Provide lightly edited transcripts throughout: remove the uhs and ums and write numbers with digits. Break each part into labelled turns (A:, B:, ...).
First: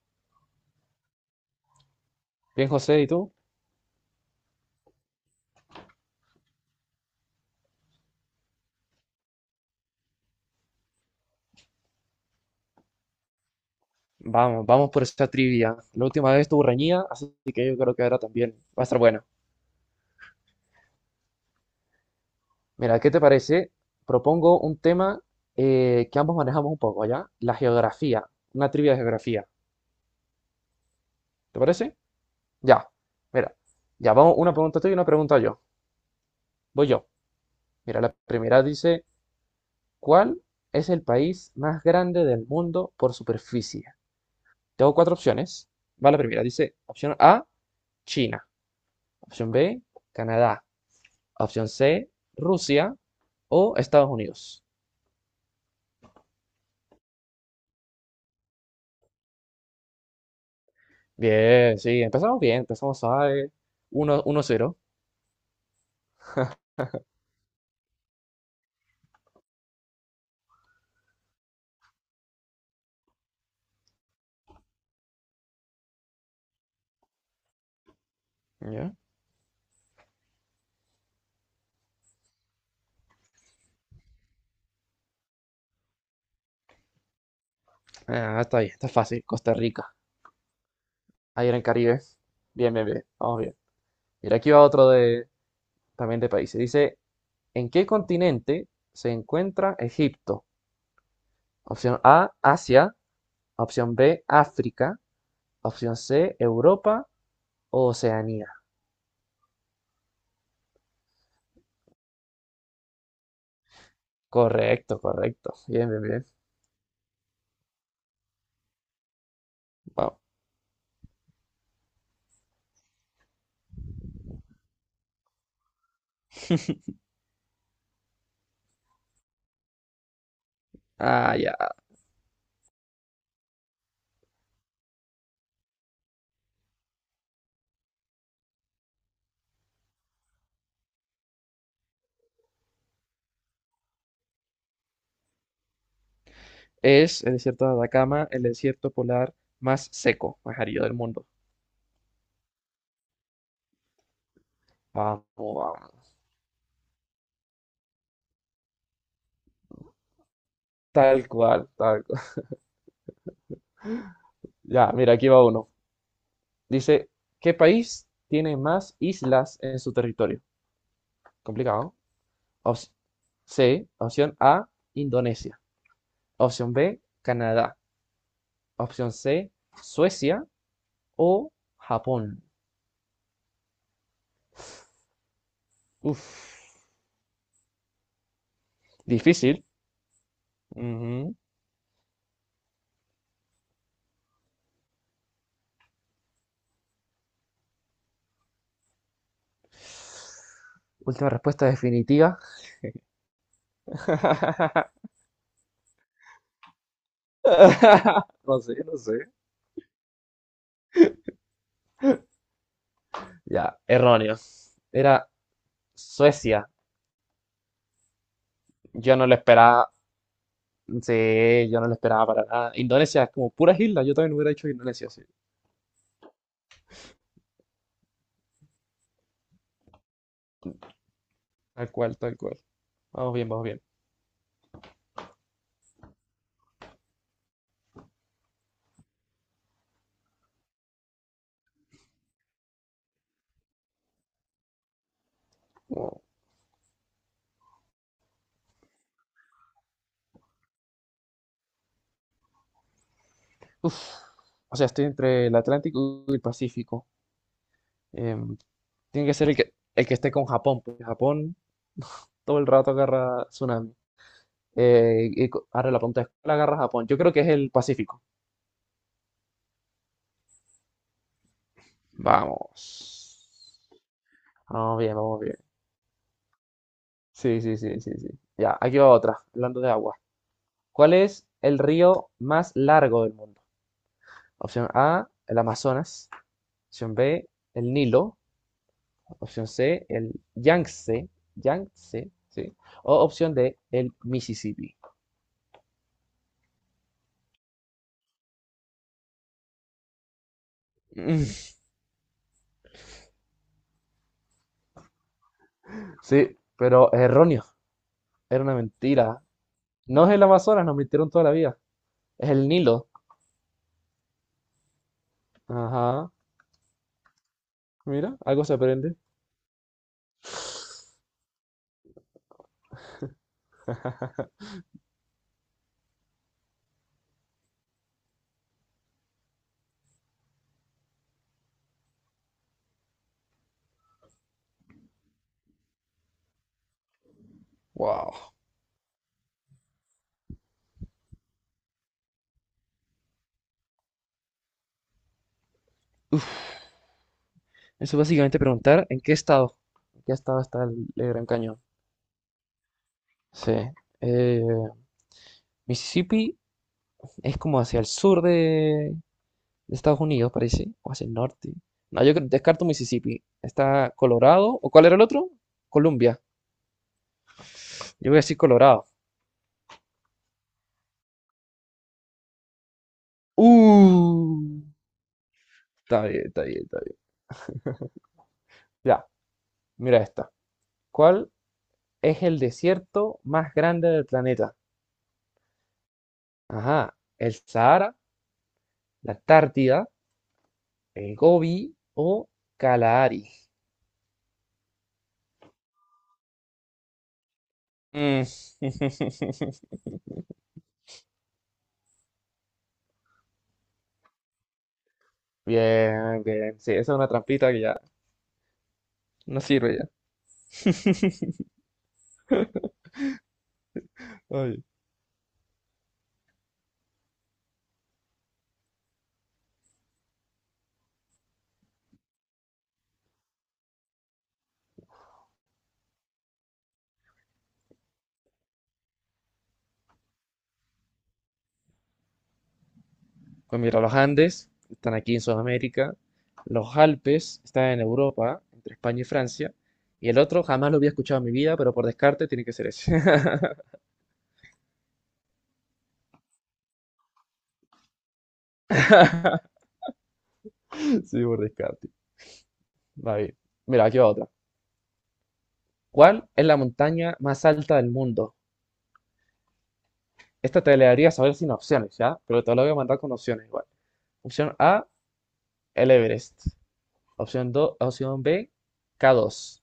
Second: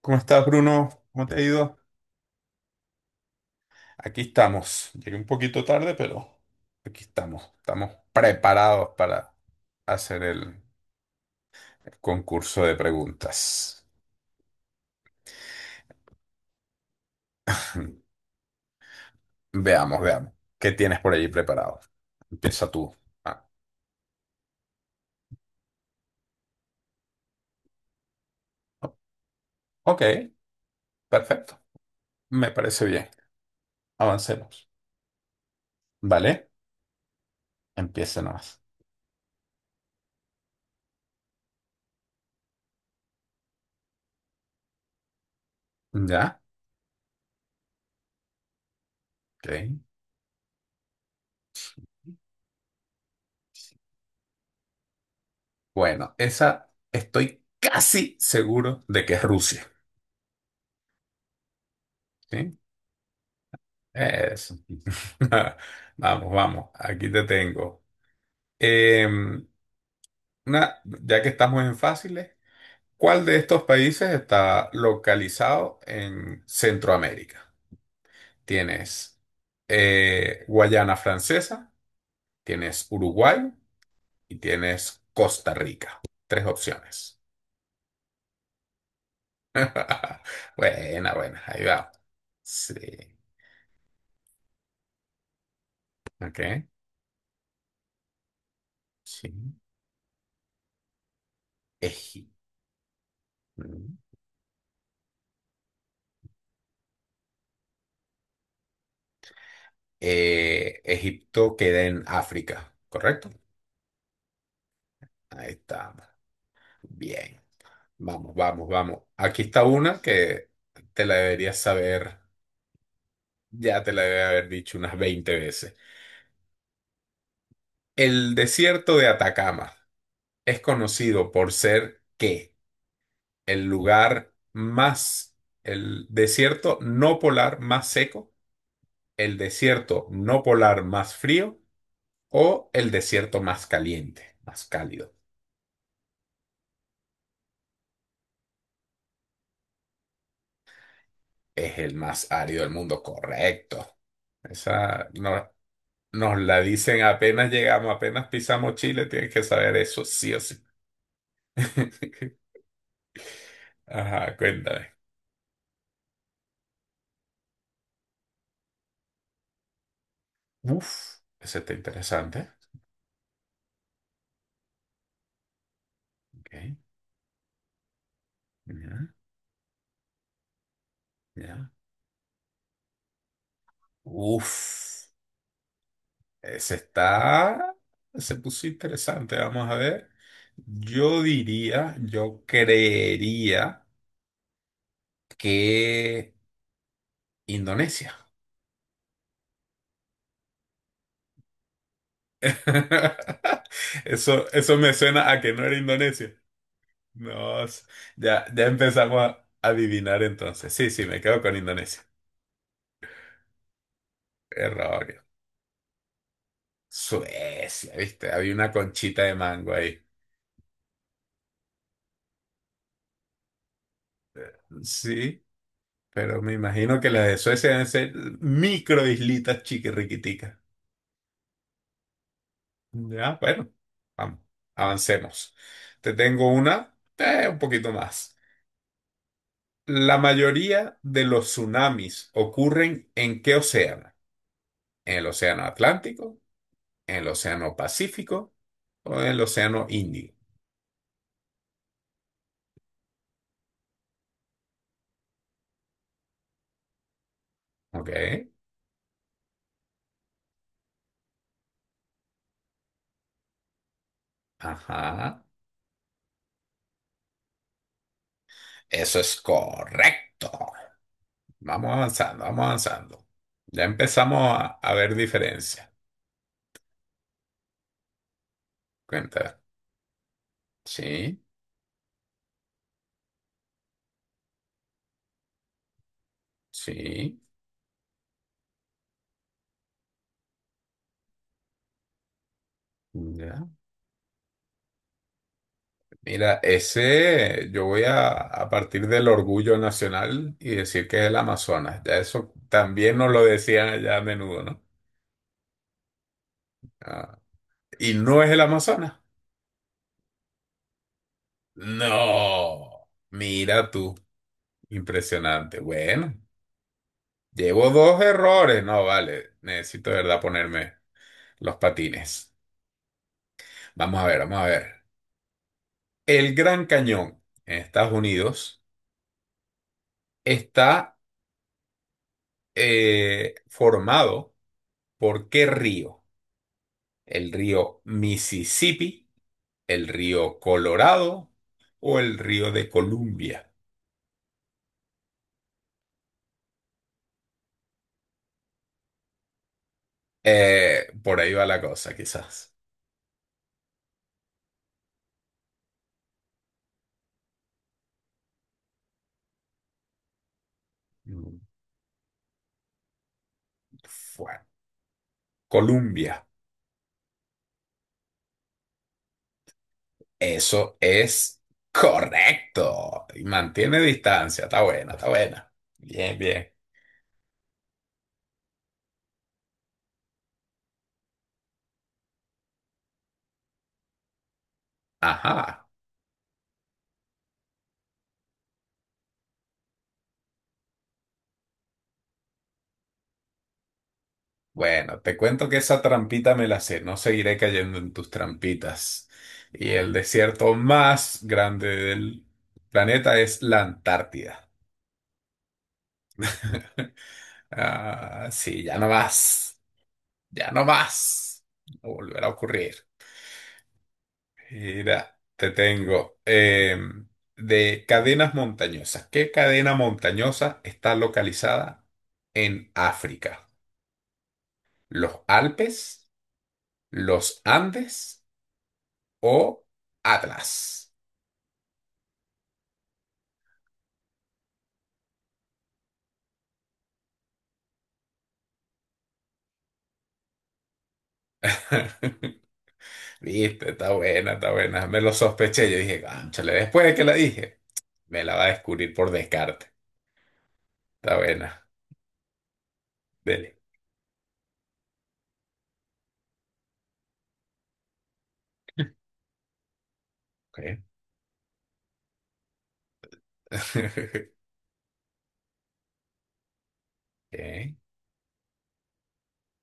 A: ¿Cómo estás, Bruno? ¿Cómo te ha ido?
B: Bien, José, ¿y tú?
A: Aquí estamos. Llegué un poquito tarde, pero aquí estamos. Estamos preparados para hacer el concurso de preguntas.
B: Vamos, vamos por esta trivia. La última vez estuvo reñida, así que yo creo que ahora también va a estar buena.
A: Veamos, veamos. ¿Qué tienes por allí preparado? Empieza tú.
B: Mira, ¿qué te
A: Ah,
B: parece? Propongo un tema que ambos manejamos un poco, ¿ya? La geografía, una trivia
A: o-
B: de geografía.
A: ok,
B: ¿Te
A: perfecto.
B: parece?
A: Me parece
B: Ya,
A: bien.
B: mira, ya vamos, una
A: Avancemos.
B: pregunta tú y una pregunta yo.
A: ¿Vale?
B: Voy yo. Mira, la
A: Empieza nomás.
B: primera dice, ¿cuál es el país más grande del mundo por superficie? Tengo cuatro opciones. Va la
A: ¿Ya?
B: primera, dice opción A, China. Opción
A: Ok.
B: B, Canadá. Opción C, Rusia o Estados Unidos.
A: Bueno, esa estoy casi seguro de que es Rusia.
B: Bien, sí, empezamos
A: ¿Sí?
B: bien, empezamos a uno
A: Eso.
B: cero.
A: Vamos, vamos, aquí te tengo. Em, una, ya que estamos en fáciles, ¿cuál de estos países está localizado en Centroamérica?
B: ¿Ya?
A: Tienes Guayana Francesa, tienes Uruguay y tienes Costa Rica. Tres opciones.
B: Ah, está bien, está fácil. Costa Rica,
A: Buena, buena,
B: ahí era en
A: ahí va.
B: Caribe. Bien,
A: Sí.
B: bien, bien, vamos bien. Mira, aquí va otro de, también de países.
A: Ok.
B: Dice, ¿en qué continente se
A: Sí.
B: encuentra Egipto? Opción
A: Eji.
B: A, Asia. Opción B, África. Opción C, Europa o Oceanía.
A: Egipto queda en África, ¿correcto?
B: Correcto,
A: Ahí
B: correcto. Bien,
A: está.
B: bien, bien.
A: Bien. Vamos, vamos, vamos. Aquí está una
B: Vamos.
A: que te la deberías saber, ya te la debe haber dicho unas 20 veces. El desierto de Atacama es conocido
B: Ah,
A: por
B: ya.
A: ser ¿qué? El lugar más, el desierto no polar más seco, el desierto no polar más frío o el desierto más caliente, más cálido.
B: Es el desierto de Atacama, el desierto polar más seco, más árido del mundo.
A: Es el más árido del mundo, correcto. Esa
B: Vamos,
A: no-
B: vamos.
A: nos la dicen apenas llegamos, apenas pisamos Chile, tienes que saber eso, sí o sí.
B: Tal cual, tal cual.
A: Ajá,
B: Ya,
A: cuéntame.
B: mira, aquí va uno. Dice, ¿qué país tiene más islas en su territorio?
A: Uf, ese está
B: Complicado.
A: interesante.
B: Op- opción A, Indonesia.
A: Ok,
B: Opción B, Canadá.
A: ya,
B: Opción C, Suecia o
A: ya.
B: Japón.
A: Uf, ese
B: Uf,
A: está, se puso interesante,
B: difícil.
A: vamos a ver. Yo
B: Ujú.
A: diría, yo creería que Indonesia.
B: Última respuesta definitiva.
A: Eso me suena a que no era Indonesia. Nos, ya,
B: No
A: ya
B: sé, no sé.
A: empezamos a adivinar entonces. Sí, sí, me quedo con Indonesia.
B: Ya, erróneo.
A: Error.
B: Era Suecia.
A: Suecia, ¿viste? Había una
B: Yo
A: conchita
B: no
A: de
B: lo
A: mango
B: esperaba.
A: ahí.
B: Sí, yo no lo esperaba para nada. Indonesia es como puras islas. Yo también hubiera dicho Indonesia, sí.
A: Sí, pero me imagino que las de Suecia deben ser microislitas chiquirriquiticas.
B: Tal cual, tal cual. Vamos
A: Ya,
B: bien, vamos
A: bueno,
B: bien.
A: vamos, avancemos. Te tengo una, un poquito más. ¿La mayoría de los tsunamis ocurren en qué océano? En el Océano
B: Oh.
A: Atlántico, en el Océano Pacífico o en el Océano Índico.
B: Uf. O sea, estoy entre el Atlántico y el Pacífico.
A: ¿Ok?
B: Em, tiene que ser el que, esté con Japón, porque Japón todo el rato agarra tsunami. Eh,
A: Ajá.
B: y ahora la punta de escuela agarra Japón. Yo creo que es el Pacífico.
A: Eso es correcto. Vamos avanzando, vamos
B: Vamos.
A: avanzando. Ya empezamos a
B: Vamos
A: ver
B: bien, vamos bien.
A: diferencias.
B: Sí, sí, sí, sí, sí. Ya, aquí va otra,
A: Cuenta.
B: hablando de agua. ¿Cuál
A: Sí,
B: es el río más largo del mundo? Opción A, el Amazonas. Opción
A: sí.
B: B, el Nilo. Opción C, el Yangtze. Yangtze, sí. O opción
A: Ya.
B: D, el Mississippi.
A: Mira, ese yo voy a partir del orgullo nacional y decir que es el
B: Mm.
A: Amazonas. Ya eso también nos lo decían allá a menudo, ¿no?
B: Sí, pero es
A: Ah,
B: erróneo.
A: y no es el
B: Era una
A: Amazonas.
B: mentira. No es el Amazonas, nos mintieron toda la vida. Es el
A: No,
B: Nilo.
A: mira tú. Impresionante.
B: Ajá.
A: Bueno, llevo dos
B: Mira, algo se
A: errores. No,
B: aprende.
A: vale. Necesito de verdad ponerme los patines. Vamos a ver, vamos a ver. El Gran Cañón en Estados Unidos está formado por ¿qué río? ¿El río
B: Wow.
A: Mississippi, el río Colorado o el río de Columbia?
B: Eso es básicamente preguntar en qué estado está el el
A: Por
B: Gran
A: ahí va la
B: Cañón.
A: cosa, quizás.
B: Sí. Eh, Mississippi es como hacia el sur de Estados Unidos, parece, o hacia el
A: Mm,
B: norte. No, descarto Mississippi. Está
A: Fue
B: Colorado, ¿o cuál era el otro? Columbia.
A: Columbia.
B: Yo voy a decir Colorado.
A: Eso es correcto. Y mantiene distancia.
B: Uh,
A: Está buena, está buena.
B: está
A: Bien,
B: bien, está
A: bien.
B: bien, está bien. Ya, mira esta. ¿Cuál es el desierto más grande del planeta?
A: Ajá.
B: Ajá, el Sahara, la Antártida, el Gobi o Kalahari.
A: Bueno, te cuento que esa trampita me la sé. No seguiré cayendo en tus
B: Mm.
A: trampitas. Y el desierto más grande del planeta es la Antártida.
B: Bien, bien. Sí, esa es una trampita que ya
A: Ah, sí, ya no
B: no
A: más.
B: sirve ya.
A: Ya no más. No volverá a ocurrir.
B: Ay.
A: Mira, te tengo de cadenas montañosas. ¿Qué cadena montañosa está localizada en África? ¿Los Alpes, los Andes o Atlas?
B: Pues mira, los Andes están aquí en Sudamérica, los Alpes están en Europa, entre España y Francia, y el otro jamás lo había escuchado en mi vida, pero por descarte tiene que ser ese.
A: Viste, está buena, está buena. Me lo sospeché. Yo dije, cónchale, después de que la dije, me la va a descubrir por descarte. Está
B: Sí, por
A: buena.
B: descarte. Va bien.
A: Dele.
B: Mira, aquí va otra. ¿Cuál es la montaña más alta del mundo?
A: Ok.
B: Esta te la debería saber sin opciones, ¿ya? Pero te la voy a mandar con opciones igual. Opción A, el Everest. Opción 2,
A: Ok.
B: opción B, K2.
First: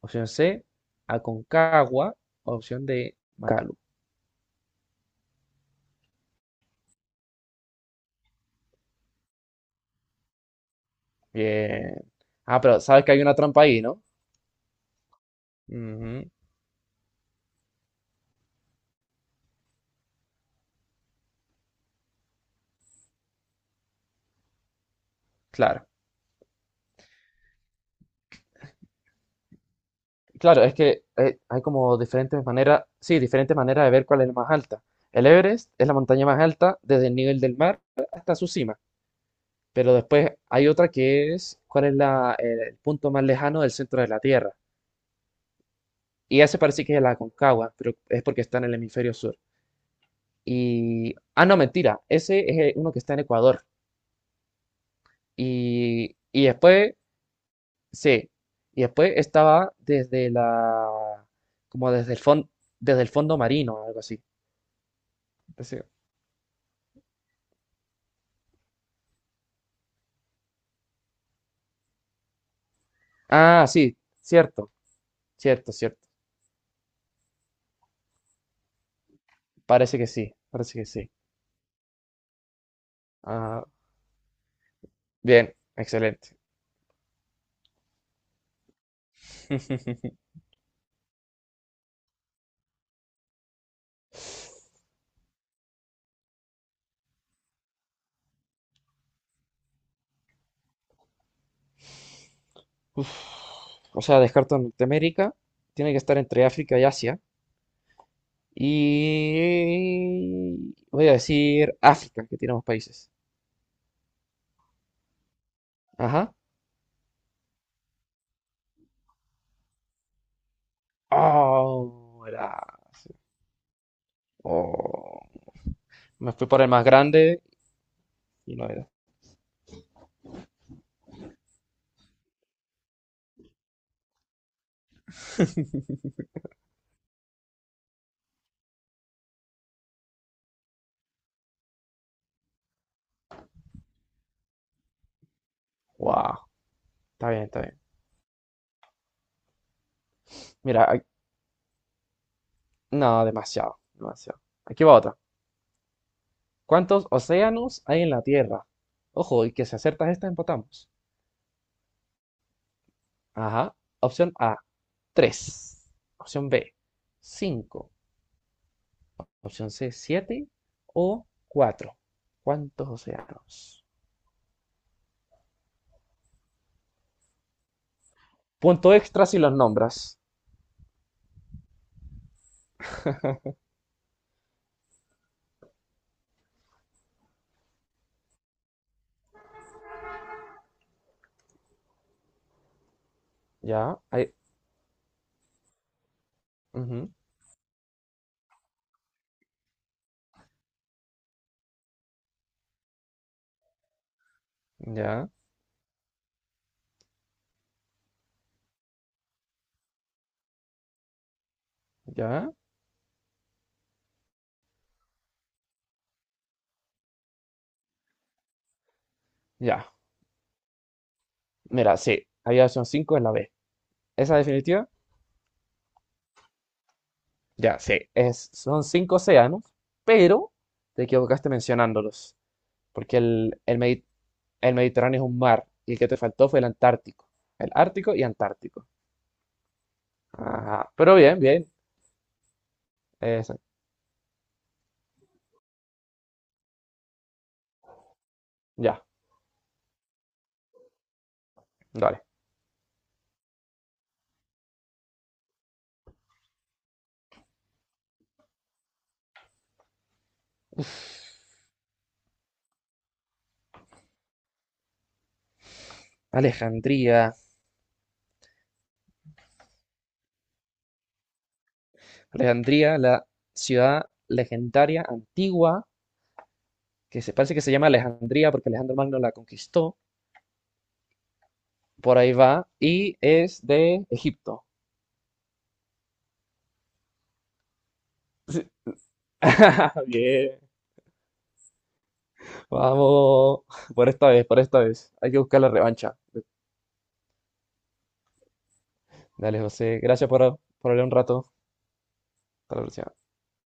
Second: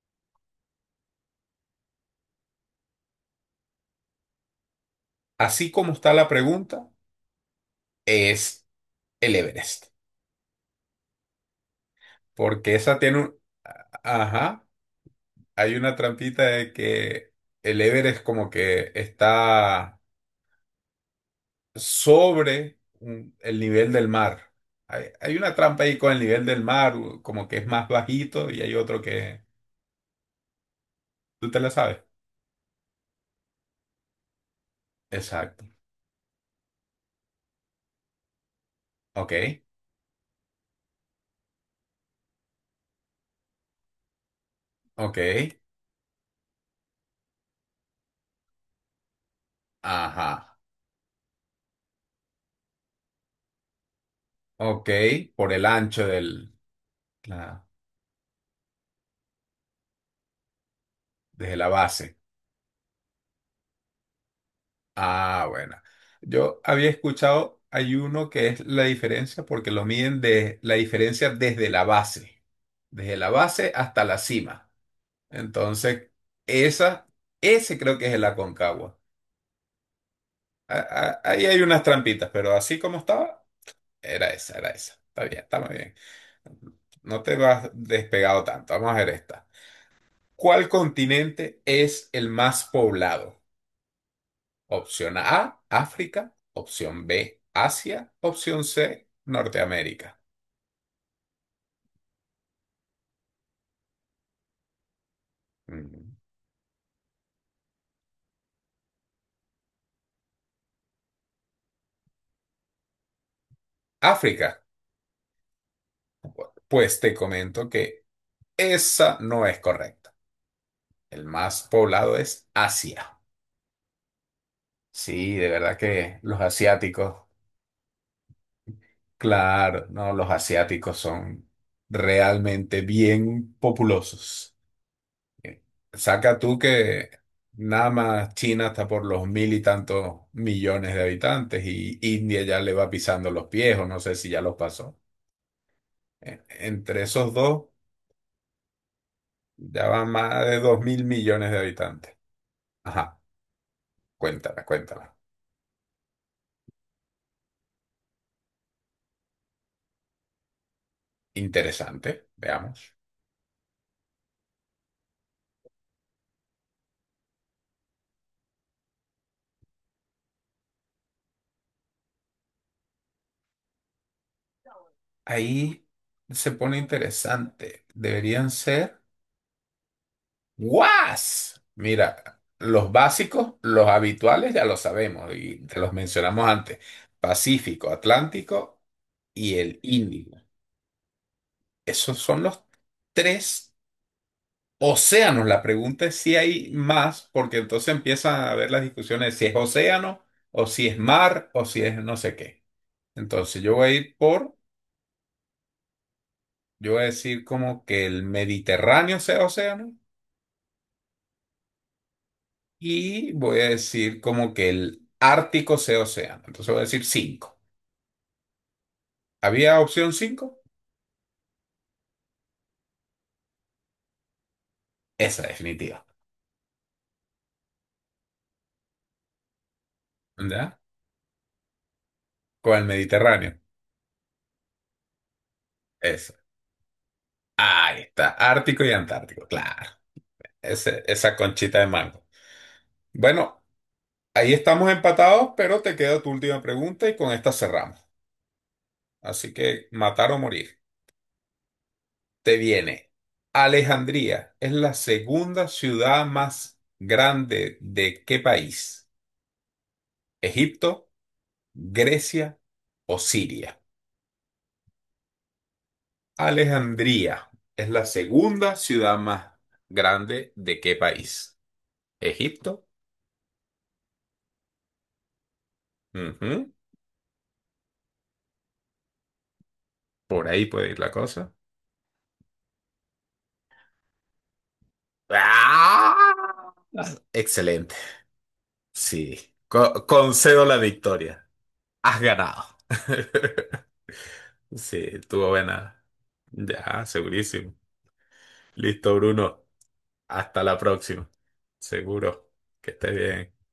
B: Opción C, Aconcagua. Opción D, Macalu.
A: Así como está la pregunta, es el Everest.
B: Bien. Ah,
A: Porque
B: pero
A: esa
B: sabes que
A: tiene
B: hay
A: un.
B: una trampa ahí, ¿no?
A: Ajá, hay una
B: Ujú.
A: trampita de que el Everest como que está sobre el nivel del mar. Hay una trampa
B: Claro.
A: ahí con el nivel del mar, como que es más bajito y hay otro que.
B: Claro, es que
A: ¿Tú te
B: hay
A: la
B: como
A: sabes?
B: diferentes maneras, sí, diferentes maneras de ver cuál es la más alta. El
A: Exacto.
B: Everest es la montaña más alta desde el nivel del mar hasta su cima,
A: Ok,
B: pero después hay otra que es cuál es la, el punto más lejano del centro de la Tierra.
A: ok,
B: Y ese parece que es la Aconcagua, pero es porque está en el hemisferio sur.
A: ajá,
B: Y, ah, no, mentira, ese es uno que está en Ecuador.
A: ok, por el ancho
B: Y
A: del,
B: después,
A: la-
B: sí, y después estaba desde la,
A: desde la
B: como
A: base.
B: desde el fondo marino, algo así.
A: Ah, bueno.
B: Entonces,
A: Yo había escuchado, hay uno que es la diferencia porque lo miden de la diferencia desde la
B: ah,
A: base
B: sí,
A: hasta la cima.
B: cierto, cierto, cierto.
A: Entonces, esa, ese creo que es el Aconcagua.
B: Parece que sí, parece que sí.
A: Ahí hay unas trampitas, pero así como estaba,
B: Ah,
A: era esa, era esa. Está bien,
B: bien,
A: está muy bien.
B: excelente.
A: No te vas despegado tanto. Vamos a ver esta. ¿Cuál continente es el más poblado? Opción A, África. Opción B, Asia. Opción C, Norteamérica.
B: Uf, o sea, descarto Norteamérica, tiene que
A: Mm.
B: estar entre África y Asia. Y voy a decir África, que tiene más países.
A: África,
B: Ajá.
A: pues te comento que esa no es correcta. El más poblado
B: Oh,
A: es
B: era.
A: Asia.
B: Oh.
A: Sí, de verdad que
B: Me
A: los
B: fui por el más
A: asiáticos,
B: grande y no era.
A: claro, no, los asiáticos son realmente bien populosos. Saca tú que nada más China está por los mil y tantos millones de habitantes y India ya le va pisando los pies o no sé si ya los pasó.
B: Wow,
A: E- Entre
B: está
A: esos
B: bien,
A: dos
B: está bien.
A: ya van más de dos
B: Mira,
A: mil millones de habitantes. Ajá,
B: no, demasiado, demasiado.
A: cuéntala,
B: Aquí va
A: cuéntala.
B: otra. ¿Cuántos océanos hay en la Tierra? Ojo, y que si acertas esta, empatamos.
A: Interesante, veamos.
B: Ajá. Opción A, tres. Opción B, cinco. Opción C, siete. O cuatro. ¿Cuántos océanos?
A: Ahí se pone interesante. Deberían
B: Punto
A: ser
B: extra si los nombras.
A: ¡Guas! Mira, los básicos, los habituales ya lo sabemos y te los mencionamos antes. Pacífico, Atlántico y el Índico. Esos son los tres
B: Ya,
A: océanos. La pregunta es si hay
B: ujú.
A: más, porque entonces empiezan a haber las discusiones de si es océano o si es mar o si es no sé qué. Entonces yo voy a ir por,
B: Ya,
A: yo voy a decir como que el Mediterráneo sea océano.
B: ya,
A: Y voy a decir como que el Ártico sea océano. Entonces voy a decir cinco. ¿Había
B: ya.
A: opción cinco?
B: Mira, sí, había opción 5 en la B. ¿Esa definitiva?
A: Esa definitiva.
B: Ya, sí, es, son cinco océanos, pero
A: ¿Verdad?
B: te equivocaste mencionándolos,
A: Con el
B: porque
A: Mediterráneo.
B: el Mediterráneo es un mar y el que te
A: Esa.
B: faltó fue el Antártico, el
A: Ahí
B: Ártico y
A: está. Ártico
B: Antártico.
A: y Antártico. Claro.
B: Ajá,
A: Ese-
B: pero
A: esa
B: bien, bien,
A: conchita de mango.
B: eso,
A: Bueno, ahí estamos empatados, pero te queda tu última pregunta y con esta cerramos.
B: ya,
A: Así que matar o morir.
B: dale.
A: Te viene. ¿Alejandría es la segunda ciudad más grande de qué país? Egipto. Grecia o Siria.
B: Alejandría,
A: ¿Alejandría es la segunda ciudad más grande de qué país? Egipto.
B: Alejandría, la ciudad legendaria antigua,
A: Ujú.
B: que se parece que se llama Alejandría porque Alejandro Magno la conquistó,
A: Por ahí puede ir la cosa.
B: por ahí va, y es de Egipto.
A: ¡Ah! Excelente. Sí. Co-
B: Bien.
A: concedo la victoria. Has ganado.
B: Vamos, por esta vez, por esta
A: Sí,
B: vez. Hay que
A: estuvo
B: buscar la
A: buena.
B: revancha.
A: Ya, segurísimo. Listo,
B: Dale,
A: Bruno.
B: José. Gracias por,
A: Hasta la
B: por hablar un
A: próxima.
B: rato.
A: Seguro.
B: Hasta la
A: Que estés
B: próxima.
A: bien.